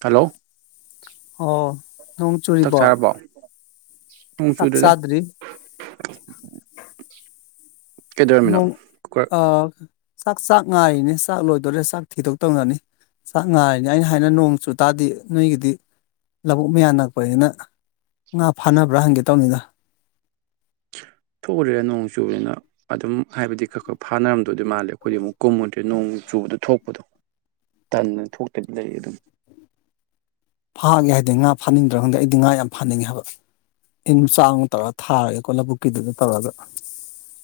hello ꯑꯣ ꯅꯣꯡ ꯆꯥꯛ ꯆꯨꯔꯤꯕꯣ ꯆꯥꯔꯕꯣ ꯅꯣꯡ ꯆꯥꯛ ꯆꯨꯗ꯭ꯔꯤꯗ ꯆꯥꯗ꯭ꯔꯤ ꯀꯩꯗꯧꯔꯝꯃꯤꯅꯣ ꯅꯣꯡ ꯀꯨꯀꯔ ꯑꯥ ꯆꯥꯛ ꯆꯥ ꯉꯥꯏꯔꯤꯅꯦ ꯆꯥꯛ ꯂꯣꯏꯗꯣꯔꯦ ꯆꯥꯛ ꯊꯤꯗꯣꯛꯇꯧꯔꯅꯤ ꯆꯥꯛ ꯉꯥꯏꯔꯤꯅꯦ ꯑꯩꯅ ꯍꯥꯏꯅ ꯅꯣꯡ ꯆꯨꯇꯥꯔꯗꯤ ꯅꯣꯏꯒꯤꯗꯤ ꯂꯥꯕꯨꯛ ꯃꯌꯥ ꯅꯥꯛꯄꯅꯤꯅ ꯉꯥ ꯐꯥꯅꯕ꯭ꯔꯥ ꯍꯪꯒꯦ ꯇꯧꯅꯤꯗ ꯊꯣꯛꯎꯔꯦ ꯅꯣꯡ ꯆꯨꯨꯕꯅꯤꯅ ꯑꯗꯨꯝ ꯍꯥꯏꯕꯗꯤ ꯈꯔ ꯈꯔ ꯐꯥꯅꯔꯝꯗꯣꯏꯗꯤ ꯃꯥꯜꯂꯦ ꯑꯩꯈꯣꯏꯗꯤ ꯑꯃꯨꯛ ꯀꯨꯝꯃꯨꯗ꯭ꯔꯦ ꯅꯣꯡ ꯆꯨꯕꯗꯨ ꯊꯣꯛꯄꯗꯣ ꯇꯟꯅ ꯊꯣꯛꯇꯕꯤ ꯂꯩ ꯑꯗꯨꯝ ꯐꯥꯒꯦ ꯍꯥꯏꯗꯦ ꯉꯥ ꯐꯥꯅꯤꯡꯗ꯭ꯔꯥ ꯈꯪꯗꯦ ꯑꯩꯗꯤ ꯉꯥ ꯌꯥꯝ ꯐꯥꯅꯤꯡꯉꯦ ꯍꯥꯏꯕ ꯇꯤꯟ ꯆꯥꯡ ꯇꯧꯔꯒ ꯊꯥꯔꯒꯦꯀꯣ ꯂꯧꯕꯨꯛꯀꯤꯗꯨꯗ ꯇꯧꯔꯒ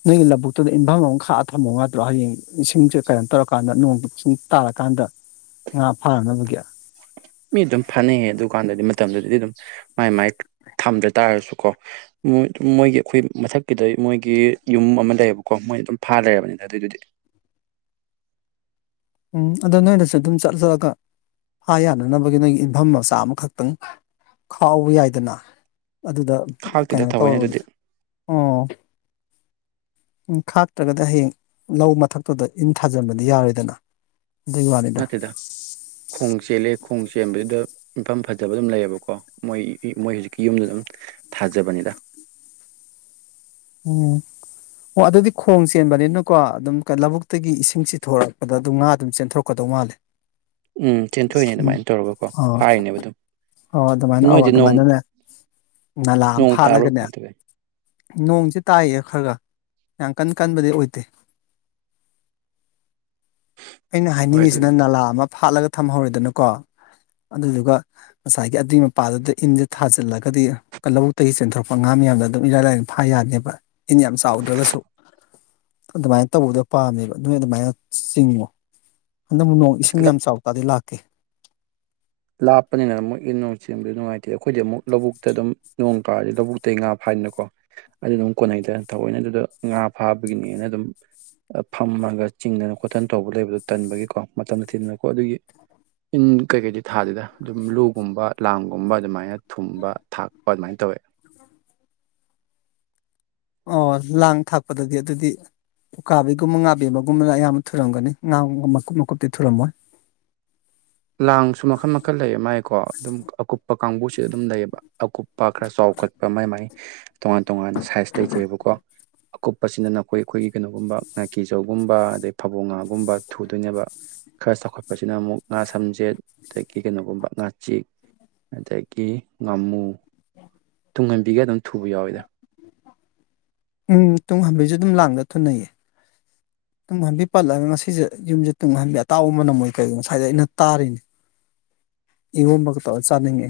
ꯅꯪꯒꯤ ꯂꯧꯕꯕꯨꯛꯇꯨꯗ ꯏꯟꯕꯝ ꯑꯃ ꯈꯥꯛꯑ ꯊꯥꯝꯃꯣ ꯉꯥꯛꯇ꯭ꯔꯣ ꯍꯌꯦꯡ ꯏꯁꯤꯡꯁꯦ ꯀꯩꯅꯣ ꯇꯧꯔꯀꯥꯟꯗ ꯅꯣꯡ ꯁꯤꯡ ꯇꯥꯔꯀꯥꯟꯗ ꯉꯥ ꯐꯥꯅꯅꯕꯒꯤ ꯃꯤ ꯑꯗꯨꯝ ꯐꯅꯩꯌꯦ ꯑꯗꯨꯀꯥꯟꯗꯗꯤ ꯃꯇꯝꯗꯨꯗꯗꯤ ꯑꯗꯨꯝ ꯃꯥꯏ ꯃꯥꯏ ꯊꯝꯗ ꯇꯥꯔꯁꯨꯀꯣ ꯃꯣꯏ ꯃꯣꯏꯒꯤ ꯑꯩꯈꯣꯏ ꯃꯊꯛꯀꯤꯗꯩꯩ ꯃꯣꯏꯒꯤ ꯌꯨꯝ ꯑꯃ ꯂꯩꯌꯦꯕꯀꯣ ꯃꯣꯏ ꯑꯗꯨꯝ ꯐꯥ ꯂꯩꯔꯕꯅꯤ ꯑꯗꯨꯏꯗꯨꯗꯤ ꯎꯝ ꯑꯗꯨ ꯅꯣꯏꯅꯁ ꯑꯗꯨꯝ ꯆꯠ ꯆꯠꯂꯒ ꯐꯥ ꯌꯥꯅꯅꯕꯒꯤ ꯅꯣꯏꯒꯤ ꯌꯨꯝꯐꯝ ꯃꯆꯥ ꯑꯃꯈꯛꯇꯪ ꯈꯥꯎꯕ ꯌꯥꯏꯗꯅ ꯑꯗꯨꯗ ꯈꯥꯛꯇꯦꯗ ꯀꯩꯅꯣ ꯊꯑꯣꯏꯅ ꯇꯧꯔꯕꯗꯤ ꯑꯗꯨꯗꯤ ꯑꯣ ꯎꯝ ꯈꯥꯛꯇ꯭ꯔꯒꯗꯤ ꯍꯌꯦꯡ ꯂꯧ ꯃꯊꯛꯇꯨꯗ ꯏꯟ ꯊꯥꯖꯤꯟꯕꯗꯤ ꯌꯥꯔꯣꯏꯗꯅ ꯑꯗꯨꯒꯤ ꯋꯥꯅꯤꯗ ꯅꯠꯇꯦꯗ ꯈꯣꯡ ꯆꯦꯜꯂꯦ ꯈꯣꯡ ꯆꯦꯟꯕꯁꯤꯗ ꯌꯨꯝꯐꯝ ꯐꯖꯕ ꯗꯨꯝ ꯂꯩꯌꯦꯕꯀꯣ ꯃꯣꯏ ꯃꯣꯏ ꯍꯧꯖꯤꯛꯀꯤ ꯌꯨꯝꯗ ꯑꯗꯨꯝ ꯊꯥꯖꯕꯅꯤꯗ ꯑꯣ ꯑꯣ ꯑꯗꯨꯗꯤ ꯈꯣꯡ ꯆꯦꯟꯕꯅꯤꯅꯀꯣ ꯑꯗꯨꯝ ꯀꯩ ꯂꯧꯕꯨꯛꯇꯒꯤ ꯏꯁꯤꯡ ꯆꯤꯊꯣꯔꯛꯄꯗ ꯑꯗꯨꯝ ꯉꯥ ꯑꯗꯨꯝ ꯆꯦꯟꯊꯣꯔꯛꯀꯗꯧ ꯃꯥꯜꯂꯦ [inaudible] ꯎꯝ ꯆꯦꯟꯊꯣꯛꯏꯅꯦ ꯎꯝ ꯑꯗꯨꯃꯥꯏꯅ ꯇꯧꯔꯒꯀꯣ ꯑꯣ ꯐꯥꯏꯅꯦꯕ ꯑꯗꯨꯝ ꯑꯣ ꯑꯗꯨꯃꯥꯏꯅ ꯑꯧ ꯅꯣꯏꯗꯤ ꯅꯣꯡ ꯑꯗꯨꯃꯥꯏꯅꯅꯦ ꯅꯣꯡ ꯇꯥꯕ꯭ꯔꯣ ꯀꯃꯥꯢ ꯇꯧꯒꯦ ꯅꯣꯡꯖꯦ ꯇꯥꯏꯌꯦ ꯈꯔꯒ ꯌꯥꯝ ꯀꯟ ꯀꯟꯕꯗꯤ ꯑꯣꯏꯗꯦ ꯑꯩꯅ ꯍꯣꯏ ꯍꯥꯏꯅꯤꯡꯉꯤꯖꯤꯅ ꯑꯗꯨꯅꯤ ꯅꯂꯥ ꯑꯃ ꯐꯥꯠꯂꯒ ꯊꯝꯍꯧꯔꯦꯗꯅꯀꯣ ꯑꯗꯨꯗꯨꯒ ꯉꯁꯥꯏꯒꯤ ꯑꯗꯨꯏ ꯃꯄꯥꯗꯨꯗ ꯏꯟꯖꯦ ꯊꯥꯖꯤꯜꯂꯒꯗꯤ ꯀꯂꯧꯇꯒꯤ ꯆꯦꯟꯊꯣꯔꯛꯄ ꯉꯥ ꯃꯌꯥꯝꯗꯣ ꯗꯨꯝ ꯏꯔꯥꯏ ꯂꯥꯏꯅ ꯐꯥ ꯌꯥꯅꯦꯕ ꯏꯟ ꯌꯥꯝ ꯆꯥꯎꯗ꯭ꯔꯒꯁꯨ ꯑꯗꯨꯃꯥꯏ ꯇꯧꯕꯗꯣ ꯄꯥꯝꯃꯦꯕ ꯅꯣꯏ ꯑꯗꯨꯃꯥꯏꯅ ꯆꯤꯡꯉꯣ ꯍꯟꯗꯃꯨꯛ ꯅꯣꯡ ꯑꯁ ꯏꯁꯤꯡ ꯂꯥꯞ ꯌꯥꯝ ꯆꯥꯎ ꯇꯥꯗꯤ ꯂꯥꯛꯀꯦ ꯂꯥꯞꯄꯅꯤꯅ ꯃꯣꯏꯒꯤ ꯅꯣꯡ ꯆꯦꯟꯕ ꯅꯨꯡꯉꯥꯏꯇꯦ ꯑꯈꯣꯏꯗꯤ ꯑꯃꯨꯛ ꯂꯧꯕꯨꯛꯇ ꯗꯨꯝ ꯅꯣꯡ ꯇꯥꯔꯗꯤ ꯂꯧꯕꯨꯛꯇꯩ ꯉꯥ ꯐꯥꯏꯅꯀꯣ ꯑꯗꯨꯅꯃꯨꯛ ꯀꯣꯟꯅꯩꯗ ꯊꯑꯣꯏꯅ ꯑꯗꯨꯗ ꯉꯥ ꯐꯥꯕꯒꯤꯅꯦꯅ ꯑꯗꯨꯝ ꯑ ꯐꯝꯃꯒ ꯆꯤꯡꯗꯅ ꯈꯣꯠꯇꯅ ꯇꯧꯕ ꯂꯩꯕꯗꯣ ꯇꯟꯕꯒꯤꯀꯣ ꯃꯇꯝꯅ ꯊꯤꯟꯗꯅꯀꯣ ꯑꯗꯨꯒꯤ ꯏꯟ ꯀꯩ ꯀꯩꯗꯤ ꯊꯥꯗꯦꯗ ꯗꯨꯝ ꯂꯨꯒꯨꯝꯕ ꯂꯥꯡꯒꯨꯝꯕ ꯑꯗꯨꯃꯥꯏꯅ ꯊꯨꯝꯕ ꯊꯥꯛꯄ ꯑꯗꯨꯃꯥꯏꯅ ꯇꯧꯋꯦ ꯑꯣ ꯂꯥꯡ ꯊꯥꯛꯄꯗꯗꯤ ꯑꯗꯨꯗꯤ ꯎꯀꯥꯕꯤꯒꯨꯝꯕ ꯉꯥꯕꯦꯝꯃꯒꯨꯝꯕꯅ ꯑꯌꯥꯝꯕ ꯊꯨꯔꯝꯒꯅꯤ ꯉꯥ ꯃꯀꯨꯞ ꯃꯀꯨꯞꯇꯤ ꯊꯨꯔꯝꯃꯣꯏ ꯂꯥꯡꯁꯨ ꯃꯈꯟ ꯃꯈꯟ ꯂꯩꯌꯦ ꯃꯥꯏꯀꯣ ꯑꯗꯨꯝ ꯑꯀꯨꯞꯄ ꯀꯥꯡꯕꯨꯁꯤ ꯑꯗꯨꯝ ꯂꯩꯌꯦꯕ ꯑꯀꯨꯞ ꯄ ꯈꯔ ꯆꯥꯎꯈꯠꯄ ꯃꯥꯏ ꯃꯥꯏ ꯇꯣꯉꯥꯟ ꯇꯣꯉꯥꯟꯅ ꯁꯥꯏꯖ ꯂꯩꯖꯩꯕꯀꯣ ꯀꯨꯞꯄꯁꯤꯅ ꯅꯈꯣꯏ ꯈꯣꯏꯒꯤ ꯀꯩꯅꯣꯒꯨꯝꯕ ꯉꯥꯀꯤꯖꯧꯒꯨꯝꯕ ꯑꯗꯩ ꯐꯥꯕꯣ ꯉꯥꯒꯨꯝꯕ ꯊꯨꯗꯣꯏꯅꯦꯕ ꯈꯔ ꯆꯥꯎꯈꯠꯄꯁꯤꯅ ꯑꯃꯨꯛ ꯉꯥ ꯁꯝꯖꯦꯠ ꯑꯗꯒꯤ ꯀꯩꯅꯣꯒꯨꯝꯕ ꯉꯥꯆꯤꯛ ꯑꯗꯒꯤ ꯉꯥꯃꯨ ꯇꯨꯡꯍꯟꯕꯤꯒ ꯑꯗꯨꯝ ꯊꯨꯕ ꯌꯥꯎꯋꯦꯗ ꯎꯝ ꯇꯨꯡꯍꯝꯕꯤꯖꯨ ꯑꯗꯨꯝ ꯂꯥꯡꯗ ꯊꯨꯅꯩꯌꯦ ꯇꯨꯡꯍꯟꯕꯤ ꯄꯜꯂ ꯉꯁꯤꯖꯦ ꯌꯨꯝꯖꯦ ꯇꯨꯡꯍꯟꯕꯤ ꯑꯇꯥꯎꯕ ꯃꯅꯝꯑꯣꯏ ꯀꯩꯑꯣꯏ ꯉꯁꯥꯏꯗꯩꯩ ꯑꯩꯅ ꯇꯥꯔꯤꯅꯤ [inaudible] ꯏꯔꯣꯝꯕꯒ ꯇꯧꯔ ꯆꯥꯅꯤꯡꯉꯦ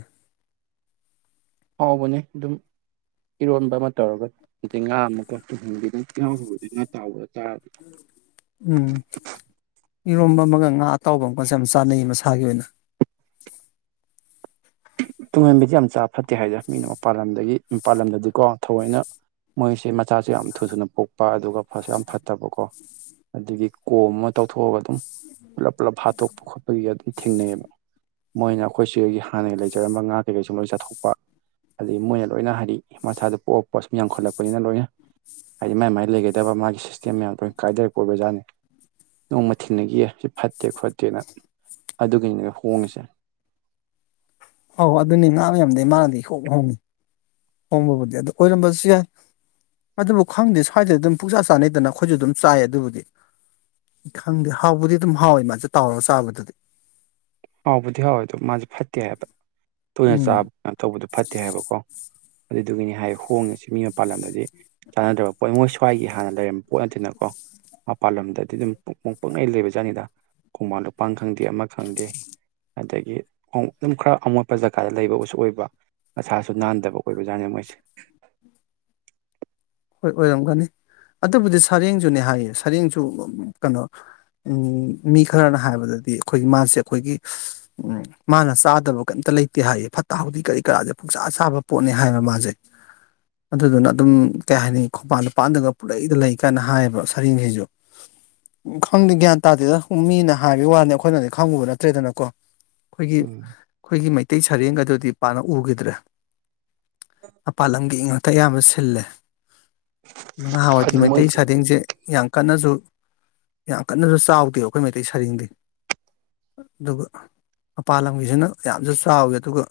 ꯍꯥꯎꯕꯅꯦ ꯑꯗꯨꯝ ꯏꯔꯣꯟꯕ ꯑꯃ ꯇꯧꯔꯒ ꯑꯗꯩ ꯉꯥ [unintelligible] ꯎꯝ ꯏꯔꯣꯝꯕ ꯑꯃꯒ ꯉꯥ ꯑꯇꯥꯎꯕ ꯑꯃꯒꯖꯦ ꯌꯥꯝ ꯆꯥꯅꯩ ꯃꯁꯥꯒꯤ ꯑꯣꯏꯅ ꯇꯨꯡꯍꯟꯕꯤꯗꯤ ꯌꯥꯝ ꯆꯥ ꯐꯠꯇꯦ ꯍꯥꯏꯗ ꯃꯤꯅ ꯃꯄꯥꯥꯟ ꯂꯝꯗꯒꯤ ꯃꯄꯥꯜ ꯂꯝꯗꯗꯤꯀꯣ ꯊꯑꯣꯏꯅ ꯃꯣꯏꯁꯦ ꯃꯆꯥꯁꯨ ꯌꯥꯝ ꯊꯨ ꯊꯨꯅ ꯄꯣꯛꯄ ꯑꯗꯨꯒ ꯐꯁꯨ ꯌꯥꯝ ꯐꯠꯇꯕꯀꯣ ꯑꯗꯨꯒꯤ ꯀꯣꯝ ꯑꯃ ꯇꯧꯊꯣꯛꯑꯒ ꯑꯗꯨꯝ ꯄꯨꯂꯞ ꯄꯨꯜꯂꯞ ꯍꯥꯠꯇꯣꯛꯄ ꯈꯣꯠꯄꯒꯤꯒ ꯑꯗꯨꯝ ꯊꯦꯡꯅꯩꯑꯕ ꯃꯣꯏꯅ ꯑꯈꯣꯏ ꯁꯤꯗꯒꯤ ꯍꯥꯟꯅꯒꯤ ꯂꯩꯖꯔꯝꯕ ꯉꯥ ꯀꯩꯀꯩꯁꯤ ꯂꯣꯏ ꯆꯥꯊꯣꯛꯄ ꯑꯗꯩ ꯃꯣꯏꯅ ꯂꯣꯏꯅ ꯍꯥꯏꯗꯤ ꯃꯁꯥꯗ ꯄꯣꯛꯑ ꯄꯣꯑ ꯁꯨꯝ ꯌꯥꯝꯈꯠꯂꯛꯄꯅꯤꯅ ꯂꯣꯏꯅ ꯍꯥꯏꯗꯤ ꯃꯥꯏ ꯃꯥꯏ ꯂꯩꯒꯗꯕ ꯃꯥꯒꯤ ꯁꯤꯁꯇꯦꯝ ꯃꯌꯥꯝ ꯂꯣꯏꯅ ꯀꯥꯏꯗꯔꯛꯄ ꯑꯣꯏꯕꯖꯥꯅꯤ ꯅꯣꯡꯃ ꯊꯤꯡꯅꯒꯤꯌꯦ ꯁꯤ ꯐꯠꯇꯦ ꯈꯣꯠꯇꯦꯅ ꯑꯗꯨꯒꯤꯅꯤ ꯍꯣꯡꯉꯤꯁꯦ ꯑꯧ ꯑꯗꯨꯅꯤ ꯉꯥ ꯃꯌꯥꯝꯗꯩ ꯃꯥꯅꯗꯤ ꯏꯍꯣꯡ ꯍꯣꯡꯉꯤ ꯍꯣꯡꯕꯕꯨꯗꯤ ꯑꯗꯨ ꯑꯣꯏꯔꯝꯕꯁꯨ ꯌꯥꯏ ꯑꯗꯨꯕꯨ ꯈꯪꯗꯦ ꯁ꯭ꯋꯥꯏꯗꯗꯤ ꯑꯗꯨꯝ ꯄꯨꯛꯆꯥꯥ ꯆꯥꯅꯩꯗꯅ ꯑꯈꯣꯏꯖꯨ ꯑꯗꯨꯝ ꯆꯥꯏꯌꯦ ꯑꯗꯨꯕꯨꯗꯤ ꯈꯪꯗꯦ ꯍꯥꯎꯕꯨꯗꯤ ꯑꯗꯨꯝ ꯍꯥꯎꯋꯦ ꯃꯥꯁꯦ ꯇꯥꯎꯔꯒ ꯆꯥꯕꯗ ꯍꯥꯎꯕꯨꯗꯤ ꯍꯥꯎꯋꯦ ꯑꯗꯣ ꯃꯥꯁꯦ ꯐꯠꯇꯦ ꯍꯥꯏꯕ ꯇꯣꯏꯅ ꯎꯝ ꯆꯥꯕ ꯀꯩꯅꯣ ꯇꯧꯕꯗꯣ ꯐꯠꯇꯦ ꯍꯥꯏꯕꯀꯣ ꯑꯗꯨꯗꯨꯒꯤꯅꯤ ꯍꯥꯏ ꯍꯣꯡꯉꯁꯤ ꯃꯤ ꯃꯄꯥꯟꯂꯝꯗꯗꯤ ꯆꯥꯟꯅꯗ꯭ꯔꯕ ꯄꯣꯠ ꯃꯣꯏ ꯁ꯭ꯋꯥꯏꯒꯤ ꯍꯥꯟꯅ ꯂꯩꯔꯝꯕ ꯄꯣꯠ ꯅꯠꯇꯦꯅꯀꯣ ꯃꯄꯥꯜ ꯂꯝꯗꯗꯤ ꯑꯗꯨꯝ ꯄꯨꯡꯄꯣꯡ ꯄꯨꯡꯂꯩ ꯂꯩꯕꯖꯥꯠꯅꯤꯗ ꯈꯣꯡꯕꯥꯟ ꯂꯨꯄꯥꯟ ꯈꯪꯗꯦ ꯑꯃ ꯈꯪꯗꯦ ꯑꯗꯒꯤ ꯑꯗꯨꯝ ꯈꯔ ꯑꯃꯣꯠꯄ ꯖꯒꯥꯗ ꯂꯩꯕꯁꯨ ꯑꯣꯏꯕ ꯃꯁꯥꯁꯨ ꯅꯥꯟꯗꯕ ꯑꯣꯏꯕꯖꯥꯠꯅꯤ ꯃꯣꯏꯁꯦ ꯍꯣꯏ ꯑꯣꯏꯔꯝꯒꯅꯤ ꯑꯗꯨꯕꯨꯗꯤ ꯁꯔꯦꯡꯖꯨꯅꯦ ꯍꯥꯏꯌꯦ ꯁꯔꯦꯡꯁꯨ ꯀꯩꯅꯣ ꯎꯝ ꯃꯤ ꯈꯔꯅ ꯍꯥꯏꯕꯗꯗꯤ ꯑꯩꯈꯣꯏꯒꯤ ꯃꯥꯁꯦ ꯑꯩꯈꯣꯏꯒꯤ ꯎꯝ ꯃꯥꯅ ꯆꯥꯗꯕ ꯀꯩꯝꯇ ꯂꯩꯇꯦ ꯍꯥꯏꯌꯦ ꯐꯠꯇ ꯍꯥꯎꯗꯤ ꯀꯔꯤ ꯀꯔꯥꯁꯦ ꯄꯨꯡꯁꯥ ꯁꯥꯕ ꯄꯣꯠꯅꯦ ꯍꯥꯏꯕ ꯃꯥꯁꯦ ꯑꯗꯨꯗꯨꯅ ꯑꯗꯨꯝ ꯀꯩ ꯍꯥꯏꯅꯤ ꯈꯣꯡꯄꯥꯟ ꯢꯄꯥꯟꯗꯒ ꯄꯨꯂꯩꯗ ꯂꯩ ꯀꯥꯏꯅ ꯍꯥꯏꯌꯦꯕ ꯁꯥꯔꯦꯡꯁꯤꯡꯁꯨ ꯈꯪꯗꯦ ꯒ꯭ꯌꯥꯟ ꯇꯥꯗꯦꯗ ꯃꯤꯅ ꯍꯥꯏꯕꯒꯤ ꯋꯥꯅꯤ ꯑꯩꯈꯣꯏꯅꯗꯤ ꯈꯪꯉꯨꯕ ꯅꯠꯇ꯭ꯔꯦꯗꯅꯀꯣ ꯑꯩꯈꯣꯏꯒꯤ ꯎꯝ ꯑꯩꯈꯣꯏꯒꯤ ꯃꯩꯇꯩ ꯁꯔꯦꯡꯒ ꯑꯗꯨꯗꯤ ꯄꯥꯛꯅ ꯎꯈꯤꯗ꯭ꯔꯦ ꯃꯄꯥꯜ ꯂꯝꯒꯤ ꯉꯥꯛꯇ ꯑꯌꯥꯝꯕ ꯁꯤꯜꯂꯦ ꯅꯍꯥꯟꯋꯥꯢꯗꯤ ꯑꯗꯨ ꯃꯣꯏ ꯃꯩꯇꯩ ꯁꯥꯔꯦꯡꯁꯦ ꯌꯥꯝ ꯀꯟꯅꯁꯨ ꯌꯥꯝ ꯀꯟꯅꯁꯨ ꯆꯥꯎꯗꯦꯕ ꯑꯩꯈꯣꯏ ꯃꯩꯇꯩ ꯁꯔꯦꯡꯗꯤ ꯑꯗꯨꯒ ꯃꯄꯥꯥꯟ ꯂꯝꯒꯤꯁꯤꯅ ꯌꯥꯝꯁꯨ ꯆꯥꯎꯋꯤ ꯑꯗꯨꯒ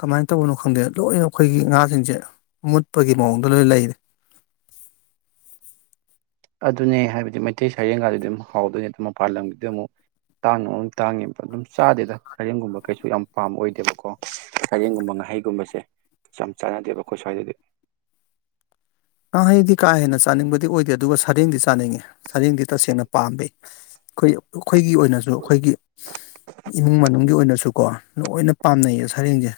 ꯀꯃꯥꯏꯅ ꯇꯧꯕꯅꯣ ꯈꯪꯗꯦ ꯂꯣꯏꯅ ꯑꯩꯈꯣꯏꯒꯤ ꯉꯥꯁꯤꯡꯁꯦ ꯃꯨꯠꯄꯒꯤ ꯃꯑꯣꯡꯗ ꯂꯣꯏꯅ ꯂꯩꯔꯦ ꯑꯗꯨꯅꯦ ꯍꯥꯏꯕꯗꯤ ꯃꯩꯇꯩ ꯁꯩꯔꯦꯡꯒꯗꯨꯗꯤ ꯑꯗꯨꯝ ꯍꯥꯎꯗꯣꯏꯅꯦ ꯑꯗꯨꯝ ꯃꯄꯥꯟ ꯂꯝꯒꯤꯗ ꯑꯃꯨꯛ ꯇꯥꯡꯅ ꯃꯔꯣꯟ ꯑꯃ ꯇꯥꯡꯉꯦꯕ ꯑꯗꯨꯝ ꯆꯥꯗꯦꯗ ꯁꯔꯦꯡꯒꯨꯝꯕ ꯀꯩꯁꯨ ꯌꯥꯝ ꯄꯥꯝꯕ ꯑꯣꯏꯗꯦꯕꯀꯣ ꯁꯥꯔꯦꯡꯒꯨꯝꯕ ꯉꯥꯍꯩꯒꯨꯝꯕꯁꯦ ꯄꯥꯛ ꯆꯥꯅꯗꯦꯕ ꯑꯩꯈꯣꯏ ꯁ꯭ꯋꯥꯏꯗꯗꯤ ꯉꯥꯍꯩꯗꯤ ꯀꯥ ꯍꯦꯟꯅ ꯆꯥꯅꯤꯡꯕꯗꯤ ꯑꯣꯏꯗꯦ ꯑꯗꯨꯒ ꯁꯔꯦꯡꯗꯤ ꯆꯥꯅꯤꯡꯉꯤ ꯁꯔꯦꯡꯗꯤ ꯇꯁꯦꯡꯅ ꯄꯥꯝꯃꯦ ꯑꯩꯈꯣꯏ ꯑꯩꯈꯣꯏꯒꯤ ꯑꯣꯏꯅꯁꯨ ꯑꯩꯈꯣꯏꯒꯤ ꯏꯃꯨꯡ ꯃꯅꯨꯡꯒꯤ ꯑꯣꯏꯅꯁꯨꯀꯣ ꯂꯣꯏꯅ ꯄꯥꯝꯅꯩꯌꯦ ꯁꯔꯦꯡꯁꯦ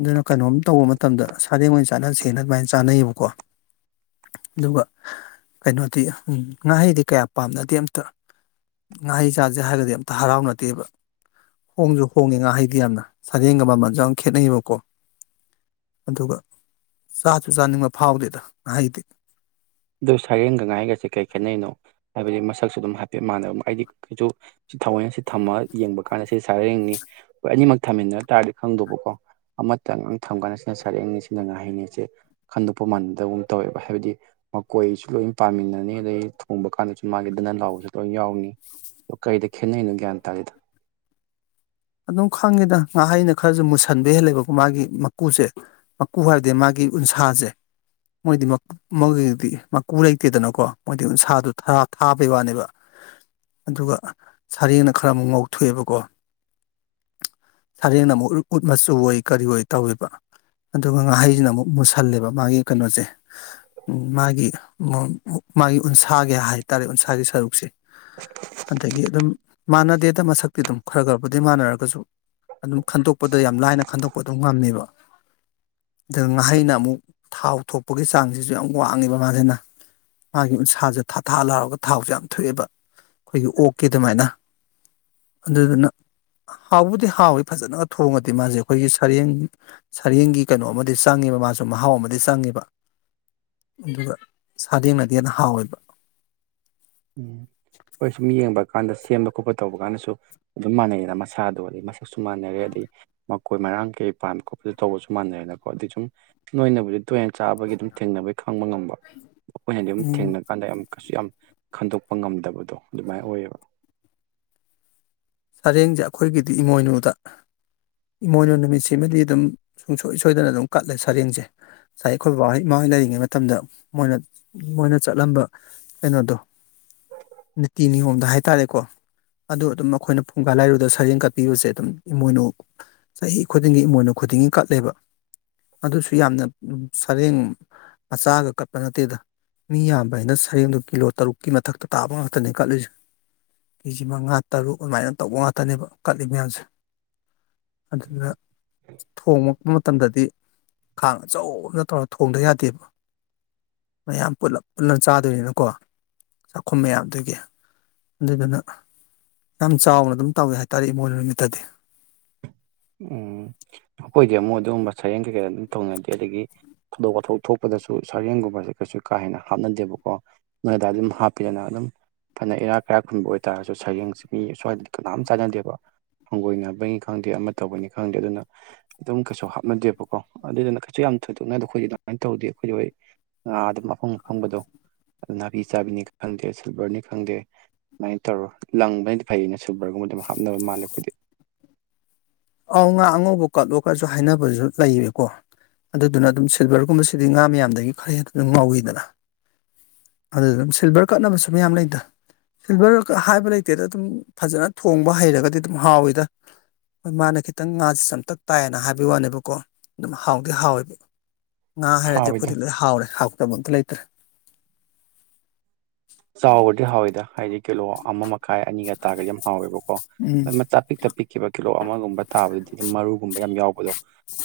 ꯑꯗꯨꯅ ꯀꯩꯅꯣꯝ ꯇꯧꯕ ꯃꯇꯝꯗ ꯁꯥꯔꯦꯡ ꯑꯣꯏꯅ ꯆꯥꯅꯁꯦꯅ ꯑꯗꯨꯃꯥꯏꯅ ꯆꯥꯅꯩꯌꯦꯕꯀꯣ ꯑꯗꯨꯒ ꯀꯩꯅꯣꯗꯤ ꯉꯥꯍꯩꯗꯤ ꯀꯌꯥ ꯄꯥꯝꯅꯗꯦ ꯑꯝꯇ ꯉꯍꯩ ꯆꯥꯁꯦ ꯍꯥꯏꯔꯗꯤ ꯑꯝꯇ ꯍꯔꯥꯎꯅꯗꯦꯕ ꯍꯣꯡꯁꯨ ꯍꯣꯡꯉꯦ ꯉꯥꯍꯩꯗꯤ ꯌꯥꯝꯅ ꯁꯥꯔꯦꯡꯒ ꯃꯃꯜꯁꯨ ꯌꯥꯝ ꯈꯦꯠꯅꯩꯌꯦꯕꯀꯣ ꯑꯗꯨꯒ ꯆꯥꯁꯨ ꯆꯥꯅꯤꯡꯕ ꯐꯥꯎꯗꯦꯗ ꯉꯍꯩꯗꯤ ꯑꯗꯨ ꯁꯩꯔꯦꯡꯒ ꯉꯍꯩꯒꯁꯦ ꯀꯩ ꯈꯦꯠꯅꯩꯩꯅꯣ ꯍꯥꯏꯕꯗꯤ ꯃꯁꯛꯁꯨ ꯑꯗꯨꯝ ꯍꯥꯏꯐꯦꯠ ꯃꯥꯟꯅꯕ ꯑꯩꯗꯤ ꯀꯩꯁꯨ ꯁꯤ ꯊꯥꯑꯣꯏꯅ ꯁꯤ ꯊꯝꯃ ꯌꯦꯡꯕ ꯀꯥꯟꯗ ꯁꯤ ꯁꯔꯦꯡꯅꯤ ꯍꯣꯏ ꯑꯅꯤꯃꯛ ꯊꯝꯃꯤꯟꯅ ꯇꯥꯔꯗꯤ ꯈꯪꯗꯧꯕꯀꯣ ꯑꯃꯇꯪ ꯊꯝꯀꯥꯟꯗ ꯁꯤꯅ ꯁꯔꯦꯡꯅꯤ ꯁꯤꯅ ꯉꯥꯍꯩꯅꯦꯁꯦ ꯈꯟꯗꯣꯛꯄ ꯃꯥꯟꯕꯗꯒꯨꯝ ꯇꯧꯋꯦꯕ ꯍꯥꯏꯕꯗꯤ ꯃꯈꯣꯏꯁꯨ ꯂꯣꯏ ꯄꯥꯃꯤꯟꯅꯅꯤ ꯑꯗꯩ ꯊꯣꯡꯕ ꯀꯥꯟꯗꯁꯨ ꯃꯥꯒꯤ ꯅꯟ ꯂꯥꯎꯕꯁꯨ ꯂꯣꯏ ꯌꯥꯎꯅꯤ ꯀꯩꯗ ꯈꯦꯠꯅꯩꯅꯣ ꯒ꯭ꯌꯥꯟ ꯇꯥꯗꯦꯗ ꯑꯗꯨꯝ ꯈꯪꯉꯦꯗ ꯉꯥꯏꯍꯩꯅ ꯈꯔꯁꯨ ꯃꯨꯁꯟꯕ ꯍꯦꯜꯂꯦꯕꯀꯣ ꯃꯥꯒꯤ ꯃꯀꯨꯁꯦ ꯃꯀꯨ ꯍꯥꯏꯔꯗꯤ ꯃꯥꯒꯤ ꯎꯟꯁꯥꯁꯦ ꯃꯣꯏꯗꯤ ꯃꯀꯨ ꯃꯣꯏꯒꯤꯗꯤ ꯃꯀꯨ ꯂꯩꯇꯦꯗꯅꯀꯣ ꯃꯣꯏꯗꯤ ꯎꯟꯁꯥꯗꯣ ꯊꯥꯕꯩ ꯋꯥꯅꯦꯕ ꯑꯗꯨꯒ ꯁꯥꯔꯦꯡꯅ ꯈꯔ ꯑꯃꯨꯛ ꯉꯧꯊꯣꯛꯑꯦꯕꯀꯣ ꯁꯔꯦꯡꯅ ꯑꯃꯨꯛ ꯎꯠ ꯃꯆꯨ ꯑꯣꯏ ꯀꯔꯤ ꯑꯣꯏ ꯇꯧꯋꯦꯕ ꯑꯗꯨꯒ ꯉꯥꯍꯩꯁꯤꯅ ꯑꯃꯨꯛ ꯃꯨꯁꯜꯂꯦꯕ ꯃꯥꯒꯤ ꯀꯩꯅꯣꯁꯦ ꯎ ꯃꯥꯒꯤ ꯃꯥꯒꯤ ꯎꯟꯁꯥꯒꯤ ꯍꯥꯏꯇꯥꯔꯦ ꯎꯟꯁꯥꯒꯤ ꯁꯔꯨꯛꯁꯦ ꯍ [inaudible] ꯑꯗꯒꯤ ꯑꯗꯨꯝ ꯃꯥꯟꯅꯗꯦꯗ ꯃꯁꯛꯇꯤ ꯑꯗꯨꯝ ꯈꯔ ꯈꯔꯗꯤ ꯑꯗꯨꯗꯩ ꯃꯥꯟꯅꯔꯒꯁꯨ ꯑꯗꯨꯝ ꯈꯟꯗꯣꯛꯄꯗ ꯌꯥꯝ ꯂꯥꯏꯅ ꯈꯟꯗꯣꯛꯄ ꯑꯗꯨꯝ ꯉꯝꯃꯦꯕ ꯑꯗ ꯉꯍꯩꯅ ꯑꯃꯨꯛ ꯊꯥꯎ ꯊꯣꯛꯄꯒꯤ ꯆꯥꯡꯁꯤꯁꯨ ꯌꯥꯝ ꯋꯥꯡꯉꯦꯕ ꯃꯥꯁꯤꯅ ꯃꯥꯒꯤ ꯎꯟꯁꯥꯁꯦ ꯊꯥ ꯊꯥ ꯂꯥꯎꯔꯒ ꯊꯥꯎꯁꯦ ꯌꯥꯝ ꯊꯣꯛꯑꯦꯕ ꯑꯩꯈꯣꯏꯒꯤ ꯑꯣꯛꯀꯤ ꯑꯗꯨꯃꯥꯏꯅ ꯑꯗꯨꯗꯨꯅ ꯍꯥꯎꯕꯨꯗꯤ ꯍꯥꯎꯋꯦ ꯐꯖꯅꯒ ꯊꯣꯡꯉꯗꯦ ꯃꯥꯁꯦ ꯑꯩꯈꯣꯏꯒꯤ ꯁꯔꯦꯡ ꯁꯔꯦꯡꯒꯤ ꯀꯩꯅꯣ ꯑꯃꯗꯤ ꯆꯪꯉꯦꯕ ꯃꯥꯁꯨ ꯃꯍꯥꯎ ꯑꯃꯗꯤ ꯆꯪꯉꯦꯕ ꯑꯗꯨꯒ ꯁꯥꯗꯦꯡꯅꯗꯤ ꯌꯦꯟꯅ ꯍꯥꯎꯋꯦꯕ ꯎꯝ ꯍꯣꯏ ꯁꯨꯝ ꯌꯦꯡꯕ ꯀꯥꯟꯗ ꯁꯦꯝꯕ ꯈꯣꯠꯄ ꯇꯧꯕ ꯀꯥꯟꯗꯁꯨ ꯑꯗꯨꯝ ꯃꯥꯟꯅꯩꯌꯦꯗ ꯃꯁꯥꯗꯣ ꯑꯗꯩ ꯃꯁꯛꯁꯨ ꯃꯥꯟꯅꯔꯦ ꯑꯗꯩ ꯃꯈꯀꯣꯏ ꯃꯔꯥꯡ ꯀꯩ ꯄꯥꯝ ꯈꯣꯠꯄꯗ ꯇꯧꯕꯁꯨ ꯃꯥꯟꯅꯩꯅꯀꯣ ꯑꯗꯨꯗꯤ ꯁꯨꯝ ꯅꯣꯏꯅꯕꯨꯗꯤ ꯇꯨꯔꯦꯟ ꯆꯥꯕꯒꯤ ꯑꯗꯨꯝ ꯊꯦꯡꯅꯕꯒꯤ ꯈꯪꯕ ꯉꯝꯕ ꯑꯩꯈꯣꯏꯅꯗꯤ ꯑꯗꯨꯝ ꯎꯝ ꯊꯦꯡꯅ ꯀꯥꯟꯗ ꯌꯥꯝ ꯀꯩꯁꯨ ꯌꯥꯝ ꯈꯟꯗꯣꯛꯄ ꯉꯝꯗꯕꯗꯣ ꯑꯗꯨꯃꯥꯏꯅ ꯑꯣꯏꯌꯦꯕ ꯆꯔꯦꯡꯁꯦ ꯑꯩꯈꯣꯏꯒꯤꯗꯤ ꯏꯃꯣꯏꯅꯨꯗ ꯏꯃꯣꯏꯅꯨ ꯅꯨꯃꯤꯠꯁꯤꯃꯗꯤ ꯑꯗꯨꯝ ꯁꯨꯡꯁꯣꯏ ꯁꯣꯏꯗꯅ ꯑꯗꯨꯝ ꯀꯠꯂꯦ ꯁꯔꯦꯡꯁꯦ ꯉꯁꯥꯏ ꯑꯩꯈꯣꯏ ꯕꯕꯥꯍ ꯏꯃꯥꯍꯣꯏ ꯂꯩꯔꯤꯉꯩ ꯃꯇꯝꯗ ꯃꯣꯏꯅ ꯃꯣꯏꯅ ꯆꯠꯂꯝꯕ ꯀꯩꯅꯣꯗꯣ ꯅꯤꯇꯤ ꯅꯤꯌꯣꯝꯗ ꯍꯥꯏꯇꯥꯔꯦꯀꯣ ꯑꯗꯨ ꯑꯗꯨꯝ ꯑꯩꯈꯣꯏꯅ ꯐꯡꯒꯥ ꯂꯥꯏꯔꯨꯗ ꯁꯔꯦꯡ ꯀꯠꯄꯤꯕꯁꯦ ꯑꯗꯨꯝ ꯏꯃꯣꯏꯅꯨ ꯆꯍꯤ ꯈꯨꯗꯤꯡꯒꯤ ꯏꯃꯣꯏꯅꯨ ꯈꯨꯗꯤꯡꯒꯤ ꯀꯠꯂꯦꯕ ꯑꯗꯨꯁꯨ ꯌꯥꯝꯅ ꯁꯔꯦꯡ ꯃꯆꯥꯒ ꯀꯛꯄ ꯅꯠꯇꯦꯗ ꯃꯤ ꯌꯥꯝꯕ ꯍꯥꯏꯅ ꯁꯔꯦꯡꯗꯨ ꯀꯤꯂꯣ ꯇꯔꯨꯛꯀꯤ ꯃꯊꯛꯇ ꯇꯥꯕ ꯉꯥꯛꯇꯅꯦ ꯀꯠꯂꯨꯁꯦ ꯀꯦ ꯖꯤ ꯃꯉꯥ ꯇꯔꯨꯛ ꯑꯗꯨꯃꯥꯏꯅ ꯇꯧꯕ ꯉꯥꯛꯇꯅꯦꯕ ꯀꯠꯂꯤ ꯃꯌꯥꯝꯁꯦ ꯑꯗꯨꯅ ꯊꯣꯡꯂꯛꯄ ꯃꯇꯝꯗꯗꯤ ꯈꯥꯡ ꯑꯆꯧꯕꯅ ꯇꯧꯔꯒ ꯊꯣꯡꯗ ꯌꯥꯗꯦꯕ ꯃꯌꯥꯝ ꯄꯨꯂ ꯄꯨꯂꯞ ꯆꯥꯗꯣꯏꯅꯤꯅꯀꯣ ꯆꯥꯛꯈꯨꯝ ꯃꯌꯥꯝꯗꯨꯒꯤ ꯑꯗꯨꯗꯨꯅ ꯌꯥꯝ ꯆꯥꯎꯅ ꯑꯗꯨꯝ ꯇꯧꯋꯦ ꯍꯥꯏꯇꯥꯔꯦ ꯏꯃꯣꯏꯅꯨ ꯅꯨꯃꯤꯠꯇꯗꯤ ꯎꯝ ꯑꯩꯈꯣꯏꯗꯤ ꯑꯃꯨꯛ ꯑꯗꯨꯒꯨꯝꯕ ꯁꯔꯦꯡ ꯀꯩꯀꯩ ꯑꯗꯨꯝ ꯊꯧꯅꯗꯦ ꯑꯗꯒꯤ ꯊꯧꯗꯣꯛ ꯋꯥꯊꯣꯛ ꯊꯣꯛꯄꯗꯁꯨ ꯁꯔꯦꯡꯒꯨꯝꯕꯁꯦ ꯀꯩꯁꯨ ꯀꯥ ꯍꯦꯟꯅ ꯍꯥꯞꯅꯗꯦꯕꯀꯣ ꯅꯣꯏꯗ ꯑꯗꯨꯝ ꯍꯥꯞꯄꯤꯗꯅ ꯑꯗꯨꯝ ꯐꯅ ꯏꯔꯥꯛ ꯀꯩꯔꯥꯛ ꯈꯨꯟꯕ ꯑꯣꯏꯕꯇꯥꯔꯁꯨ ꯁꯩꯔꯦꯡꯁꯤ ꯃꯤ ꯁ꯭ꯋꯥꯏꯗꯗꯤ ꯀꯅꯥꯝ ꯆꯥꯟꯅꯗꯦꯕ ꯍꯪꯒꯣꯏꯅꯕꯅꯤ ꯈꯪꯗꯦ ꯑꯃ ꯇꯧꯕꯅꯤ ꯈꯪꯗꯦ ꯑꯗꯨꯅ ꯑꯗꯨꯝ ꯀꯩꯁꯨ ꯍꯥꯞꯅꯗꯦꯕꯀꯣ ꯑꯗꯨꯗꯨꯅ ꯀꯩꯁꯨ ꯌꯥꯝ ꯊꯣꯏꯗꯣꯛꯅꯗ ꯑꯩꯈꯣꯏꯦ ꯑꯗꯨꯃꯥꯏꯅ ꯇꯧꯗ ꯑꯩꯈꯣꯏ ꯍꯣꯏ ꯑ ꯑꯗꯨ ꯃꯐꯪ ꯃꯐꯪꯕꯗꯣ ꯅꯥꯄꯤ ꯆꯥꯕꯤꯅꯤ ꯈꯪꯗꯦ ꯁꯤꯜꯚꯔꯅꯤ ꯈꯪꯗꯦ ꯁꯨꯃꯥꯏꯅ ꯇꯧꯔꯣ ꯂꯪꯕꯅꯗꯤ ꯐꯩꯅ ꯁꯨꯕ꯭ꯔꯒꯨꯝꯕ ꯑꯗꯨꯝ ꯍꯥꯞꯅꯕ ꯃꯥꯜꯂꯦ ꯑꯩꯈꯣꯏꯗꯤ ꯑꯧ ꯉꯥ ꯑꯉꯧꯕ ꯀꯠꯂꯣꯒꯁꯨ ꯍꯥꯏꯅꯕꯁꯨ ꯂꯩꯔꯀꯣ ꯑꯗꯨꯗꯨꯅ ꯑꯗꯨꯝ ꯁꯤꯜꯚꯔꯒꯨꯝꯕꯁꯤꯗꯤ ꯉꯥ ꯃꯌꯥꯝꯗꯒꯤ ꯈꯔ ꯍꯦ ꯑꯗꯨ ꯑꯗꯨꯝ ꯉꯧꯋꯤꯗꯅ ꯑꯗꯨ ꯑꯗꯨꯝ ꯁꯤꯜꯚꯔ ꯀꯠꯅꯕꯁꯨ ꯃꯌꯥꯝ ꯂꯩꯗ ꯁꯤꯜꯚꯔꯒ ꯍꯥꯏꯕ ꯂꯩꯇꯦꯗ ꯑꯗꯨꯝ ꯐꯖꯅ ꯊꯣꯡꯕ ꯍꯩꯔꯒꯗꯤ ꯑꯗꯨꯝ ꯍꯥꯎꯋꯤꯗ ꯍꯣꯏ ꯃꯥꯅ ꯈꯤꯇꯪ ꯉꯥꯁꯦ ꯆꯝꯇꯛ ꯇꯥꯏꯌꯦꯅ ꯍꯥꯏꯕꯒꯤ ꯋꯥꯅꯦꯕꯀꯣ ꯑꯗꯨꯝ ꯍꯥꯎꯗꯤ ꯍꯥꯎꯋꯦꯕ ꯉꯥ ꯍꯥꯏꯔꯗꯤ ꯍꯥꯎꯋꯤꯗ ꯑꯩꯈꯣꯏꯗꯤ ꯂꯣꯏ ꯍꯥꯎꯔꯦ ꯍꯥꯎꯇꯕ ꯑꯝꯇ ꯂꯩꯇ꯭ꯔꯦ ꯆꯥꯎꯕꯗꯤ ꯍꯥꯎꯋꯦꯗ ꯍꯥꯏꯗꯤ ꯀꯤꯂꯣ ꯑꯃ ꯃꯈꯥꯏ ꯑꯅꯤꯒ ꯇꯥꯒꯗꯤ ꯌꯥꯝ ꯍꯥꯎꯋꯦꯕꯀꯣ ꯎꯝ ꯀꯣꯏ ꯃꯆꯥ ꯄꯤꯛꯇ ꯄꯤꯛꯈꯤꯕ ꯀꯤꯂꯣ ꯑꯃꯒꯨꯝꯕ ꯇꯥꯕꯗꯨꯗꯤ ꯑꯗꯨꯝ ꯃꯔꯨꯒꯨꯝꯕ ꯌꯥꯝ ꯌꯥꯎꯕꯗꯣ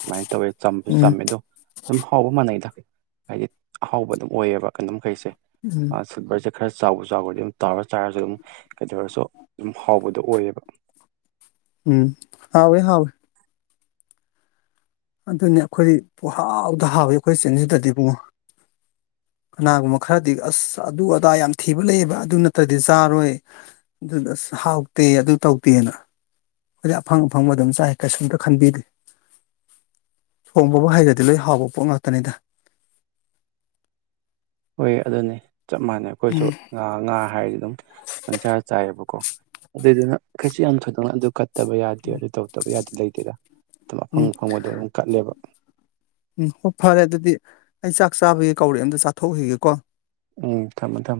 ꯁꯃꯥꯏꯅ ꯇꯧꯋꯦ ꯆꯁꯨ ꯎꯝ ꯆꯝꯃꯦ ꯑꯗꯣ ꯑꯗꯨꯝ ꯍꯥꯎꯕ ꯃꯥꯟꯅꯩꯗ ꯍꯥꯏꯗꯤ ꯑꯍꯥꯎꯕ ꯑꯗꯨꯝ ꯑꯣꯏꯌꯦꯕ ꯀꯩꯅꯣꯝ ꯃꯈꯩꯁꯦ ꯎꯝ ꯁꯤꯜꯕꯔꯁꯦ ꯈꯔ ꯆꯥꯎꯕ ꯆꯥꯎꯈ꯭ꯔꯗꯤ ꯑꯗꯨꯝ ꯇꯥꯎꯔ ꯆꯥꯏꯔꯁꯨ ꯑꯗꯨꯝ ꯀꯩꯗꯧꯔꯁꯨ ꯑꯗꯨꯝ ꯍꯥꯎꯕꯗꯣ ꯑꯣꯏꯌꯦꯕ ꯎꯝ ꯍꯥꯎꯑꯦ ꯍꯥꯎꯑꯦ ꯑꯗꯨꯅꯦ ꯑꯩꯈꯣꯏ ꯄꯨ ꯍꯥꯎꯗ ꯍꯥꯎꯋꯏ ꯑꯩꯈꯣꯏ ꯆꯤꯟꯁꯤꯗꯗꯤꯕꯨ ꯀꯅꯥꯒꯨꯝꯕ ꯈꯔꯗꯤ ꯑꯁ ꯑꯗꯨ ꯑꯗꯥ ꯌꯥꯝ ꯊꯤꯕ ꯂꯩꯑꯕ ꯑꯗꯨ ꯅꯠꯇ꯭ꯔꯗꯤ ꯆꯥꯔꯣꯏ ꯑꯗꯨꯗ ꯑꯁ ꯍꯥꯎꯇꯦ ꯑꯗꯨ ꯇꯧꯗꯦꯅ ꯍꯥꯏꯗꯤ ꯑꯐꯪ ꯑꯐꯪꯕ ꯑꯗꯨꯝ ꯆꯥꯏ ꯀꯩꯁꯨꯝꯇ ꯈꯟꯕꯤꯗꯦ ꯍꯣꯡꯕꯕꯨ ꯍꯩꯔꯗꯤ ꯂꯣꯏ ꯍꯥꯎꯕ ꯄꯣꯠ ꯉꯥꯛꯇꯅꯤꯗ ꯍꯣꯏ ꯑꯗꯨꯅꯤ ꯆꯞ ꯃꯥꯟꯅꯩ ꯑꯩꯈꯣꯏꯁꯨ ꯉꯥ ꯉꯥ ꯍꯥꯏꯔꯗꯤ ꯑꯗꯨꯝ ꯄꯪꯁꯥ ꯆꯥꯏꯑꯕꯀꯣ ꯑꯗꯨꯏꯗꯨꯅ ꯀꯩꯁꯨ ꯌꯥꯝ ꯊꯣꯏꯗꯣꯛꯅ ꯑꯗꯨ ꯐꯠꯇꯕ ꯌꯥꯗꯦ ꯑꯗꯨ ꯇꯧꯗꯕ ꯌꯥꯗꯦ ꯂꯩꯇꯦꯗ ꯑꯗꯨꯝ ꯎꯝ ꯃꯐꯪ ꯑ ꯐꯪꯕꯗꯣ ꯑꯗꯨꯝ ꯀꯠꯂꯦꯕ ꯎꯝ ꯍꯣꯏ ꯐꯔꯦ ꯑꯗꯨꯗꯤ ꯑꯩ ꯆꯥꯛ ꯆꯥꯕꯒꯤ ꯀꯧꯔꯛꯑꯦ ꯑꯝꯗ ꯆꯥꯊꯣꯛꯈꯤꯒꯦꯀꯣ ꯎꯝ ꯊꯝꯃꯨ ꯊꯝ